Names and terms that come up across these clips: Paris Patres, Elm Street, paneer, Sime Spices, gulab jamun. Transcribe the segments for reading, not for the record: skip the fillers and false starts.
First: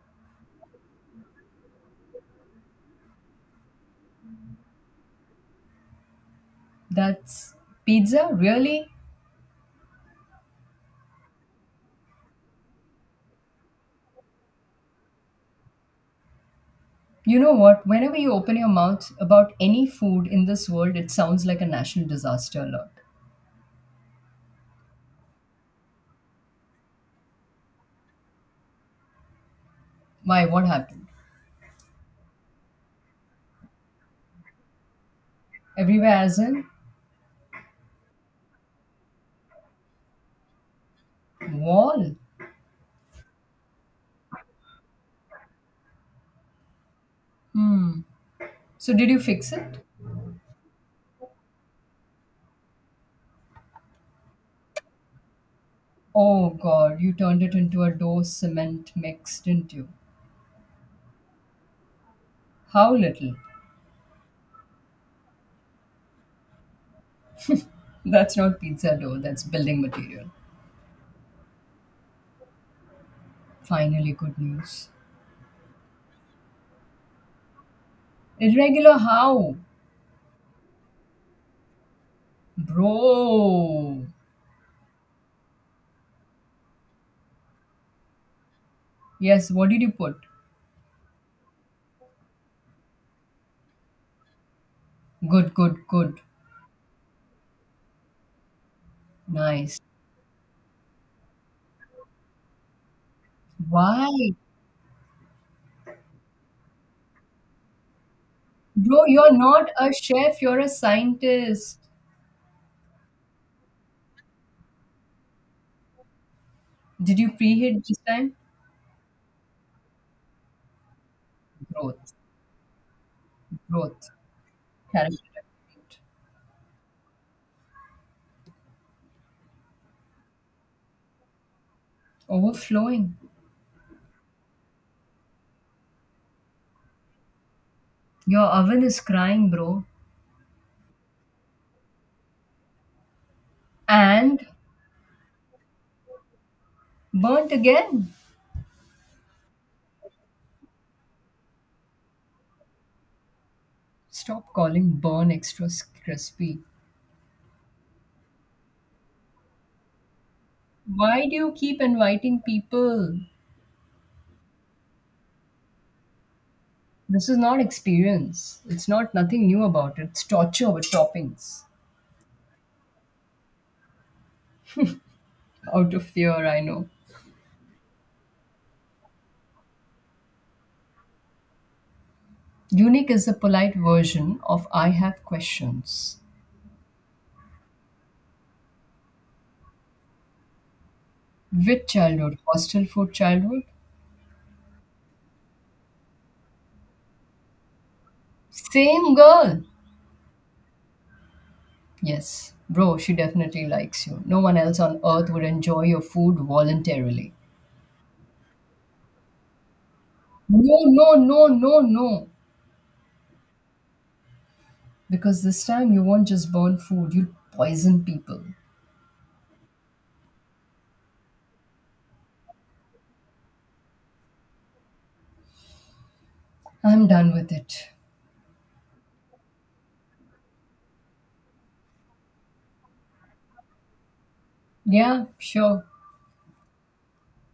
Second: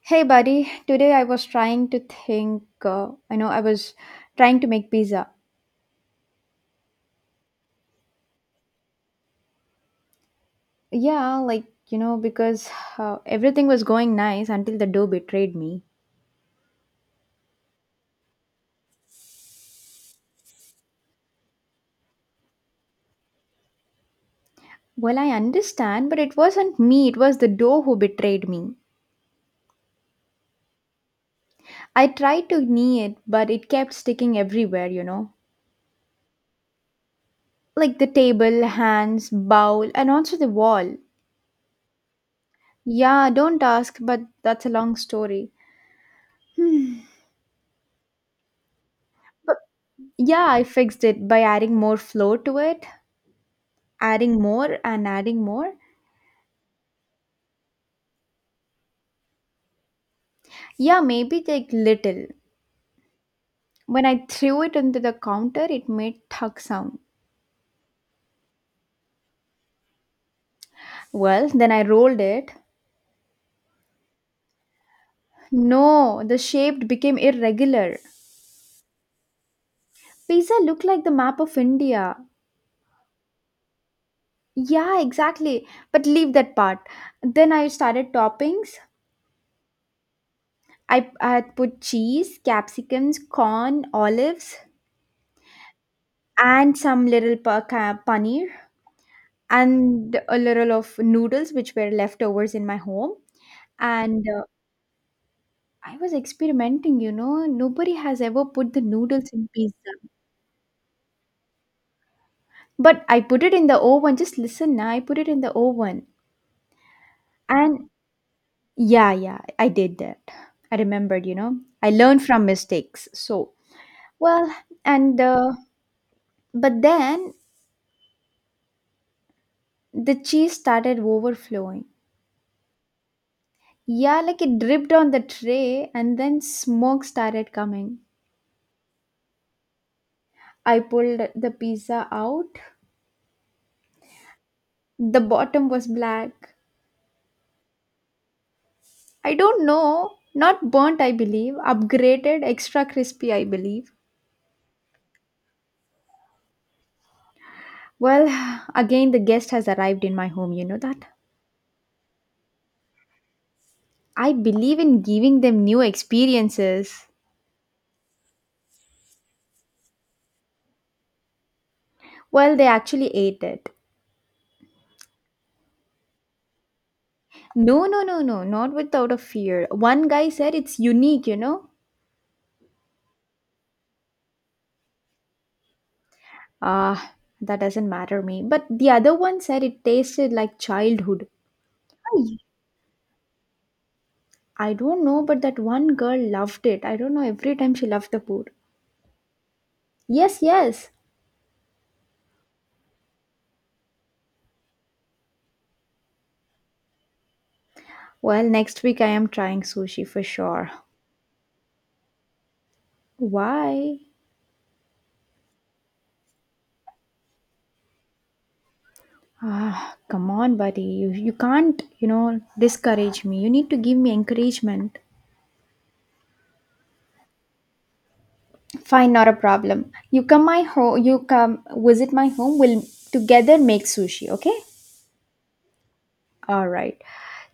Hey buddy, today I was trying to think, I know I was trying to make pizza. That's pizza? Really? Yeah, like, you know, because everything was going nice until the dough betrayed me. You know what? Whenever you open your mouth about any food in this world, it sounds like a national disaster alert. Well, I understand, but it wasn't me, it was the dough who betrayed me. Why? What happened? I tried to knee it, but it kept sticking everywhere, Everywhere, as in? Like the table, hands, bowl, and also the wall. Wall? Yeah, don't ask, but that's a long story. Hmm. So, did you fix But it? yeah, I fixed it by adding more flour to it, adding more and adding more. Oh god, you turned it into a dough cement mix, didn't you? Yeah, maybe like little. How little? When I threw it into the counter, it made thug sound. That's not pizza dough, that's building material. Well, then I rolled it. Finally, good news. No, the shape became irregular. Irregular how? Pizza looked like the map of India. Bro! Yeah, exactly. But leave that part. Then I started toppings. Yes, what did you put? I had put cheese, capsicums, corn, olives, Good, good, good. and some little paneer, Nice. and a little of noodles, which were leftovers in my home Why? and I was experimenting, Nobody has ever put the Bro, noodles you're in not pizza. a chef, you're a scientist. But I put it in the oven. Just listen, na, I put it in the oven. Did you preheat And this time? yeah, I did that. I remembered, I Growth, learned from mistakes. So, growth, well, character and development, but then the cheese started overflowing. overflowing. Yeah, like it dripped on the tray and then smoke started coming. Your oven is crying, bro. I pulled the pizza out. And The bottom was black. burnt again. I don't know. Not burnt, I believe. Upgraded, extra crispy, I believe. Stop calling burn extra s- crispy. Well, again, the guest has arrived in my home, you know that? Why do you keep inviting people? I believe in giving them new experiences. This is not experience. It's not nothing new about it. It's torture with toppings. Well, they actually ate it. Out of fear, I know. No, no, no, no, not without a fear. One guy said it's unique, you know? Unique is a polite version of I have questions. Ah, that doesn't matter me. But the other one said it tasted like childhood. With I childhood, hostel food childhood? I don't know, but that one girl loved it. I don't know, every time she loved the food. Same girl. Yes, yes. Yes, bro, she definitely likes you. No one else on earth would enjoy your food voluntarily. Well, next week I am trying sushi for sure. No, no, no, no, no. Why? Because this time you won't just burn food, you poison people. Ah, come on, buddy. You can't, you know, discourage me. You need to give me encouragement. I'm done with it. Fine, not a problem. You come my home. You come visit my home. We'll together make sushi. Okay. Yeah, sure. All right.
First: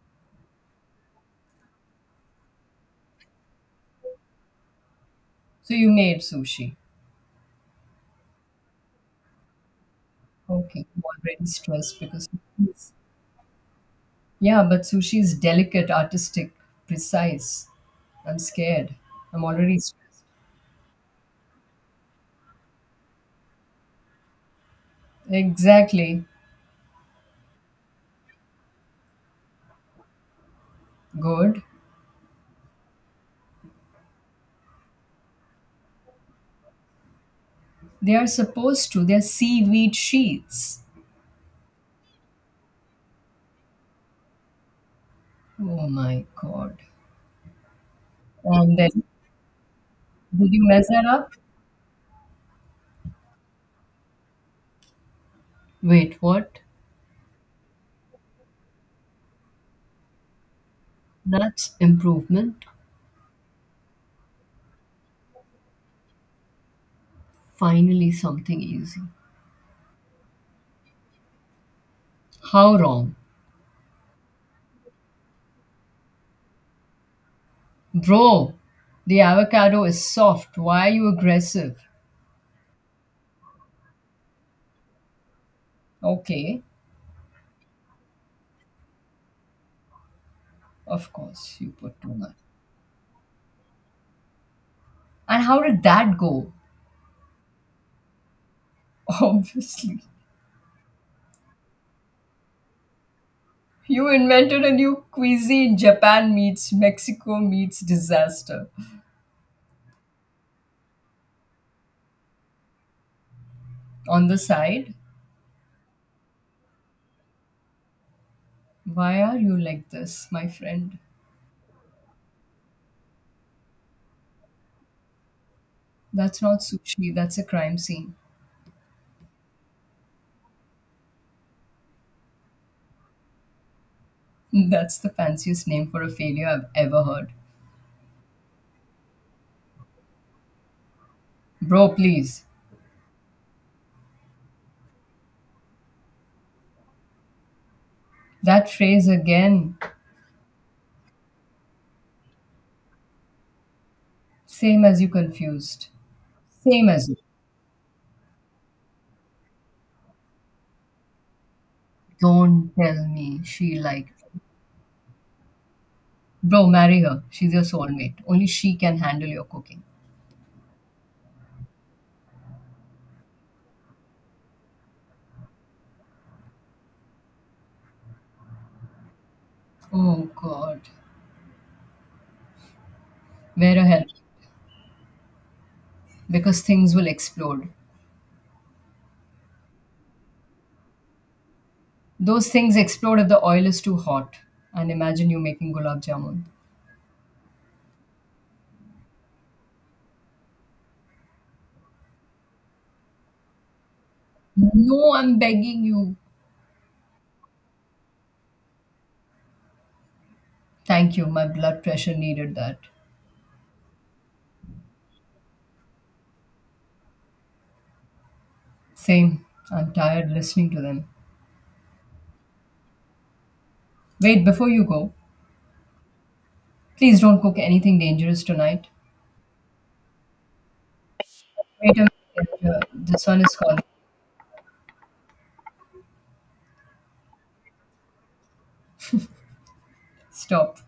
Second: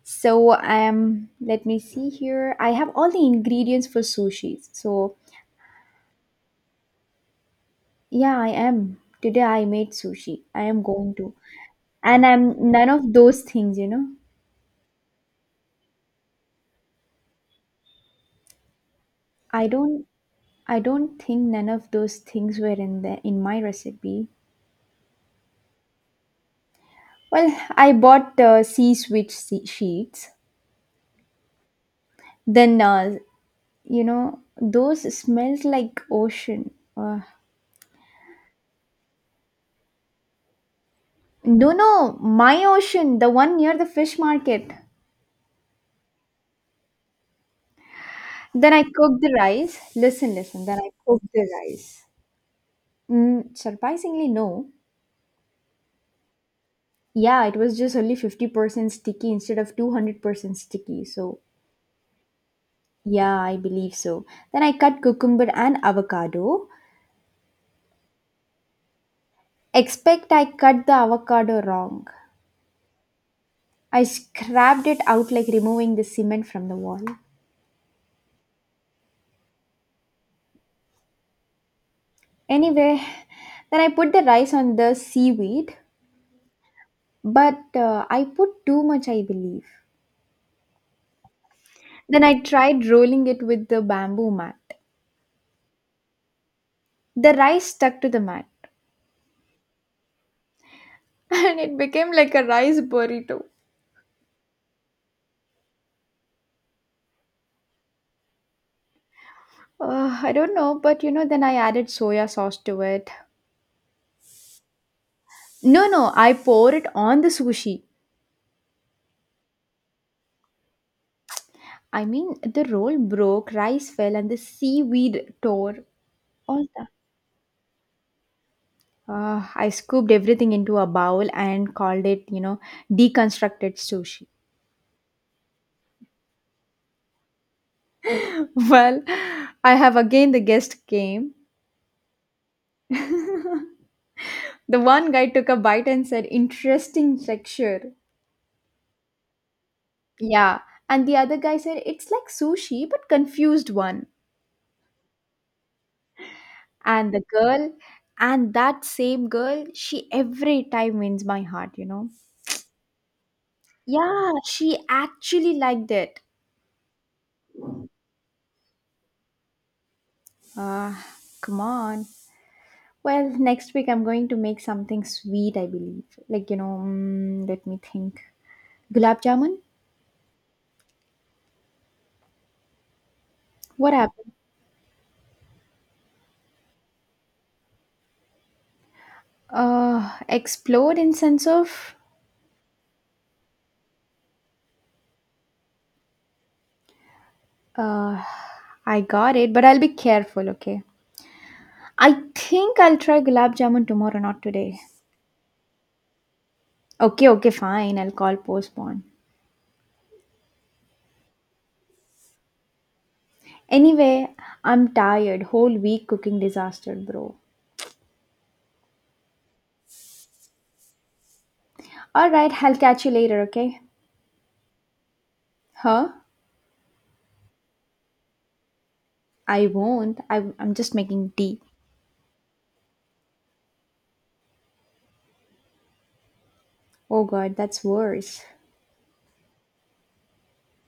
So let me see here. I have all the ingredients for sushi. So So you made sushi. yeah, I am. Today I made sushi. I am Okay, I'm going to, already stressed and because. I'm none Sushi's- of those things. You know, Yeah, but sushi is delicate, artistic, precise. I'm scared. I'm I already don't. stressed. I don't think none of those things were in the in my recipe. Exactly. Well, I bought sea switch sea sheets. Good. Then you know those smells like ocean. Uh, They are supposed to. They're seaweed sheets. no, no, my ocean, the one near the fish market. Oh my God. Then And I then, cooked the rice. Listen, did listen. you Then I measure cooked up? the rice. Mm, surprisingly, no. Wait, what? Yeah, it was just only 50% sticky instead of 200% sticky. So, That's improvement. yeah, I believe so. Then I cut cucumber and avocado. Finally, something easy. Expect I cut the avocado wrong. How wrong? I scrapped it out like removing the cement from the wall. Bro, the avocado is soft. Why are you aggressive? Anyway, then I put the rice on the seaweed, Okay, but I put too much, I believe. of course, you put too Then much. I tried rolling it with the bamboo mat. And how did that go? The rice stuck to the mat Obviously. and it became like a rice burrito. You invented a new cuisine. Japan meets Mexico meets disaster. I don't know, but you know, then I added soya sauce to it. On the side, No, no, I pour it on the sushi. Why are you like this, my friend? I mean, the roll broke, rice fell, and the seaweed tore That's not all that. sushi, that's a crime scene. I scooped everything into a bowl and called it, you know, deconstructed sushi. That's the fanciest name for a failure I've ever heard. Well, I have again the guest came. Bro, please. The one guy took a bite and said, interesting texture. That phrase again. Yeah. And the other guy said, it's like sushi, but confused one. Same as you confused. Same as And you. the girl, and that same girl, she every time wins my heart, Don't tell me she liked. Yeah, she actually liked it. Bro, marry her. She's your soulmate. Only she can handle your cooking. Ah, come on. Well, next week I'm going to make something sweet, I believe. Like, you know, mm, let me think. Gulab jamun? Oh God. Wear a What helmet happened? because things will explode. Explode in sense of Those things explode if the oil is too hot. And imagine you making gulab jamun. uh, I got it, but I'll be careful, okay? I think I'll try gulab jamun tomorrow, not today. No, I'm begging you. Okay, okay, fine. I'll call postpone. Thank you. My blood pressure needed that. Anyway, I'm tired. Whole week cooking disaster, bro. Same. I'm tired listening to them. All right, I'll catch you later, okay? Wait, before you go, Huh? please don't cook anything dangerous tonight. I won't. I'm just making tea. Wait a minute. This one is calling. Oh god, that's worse. Stop.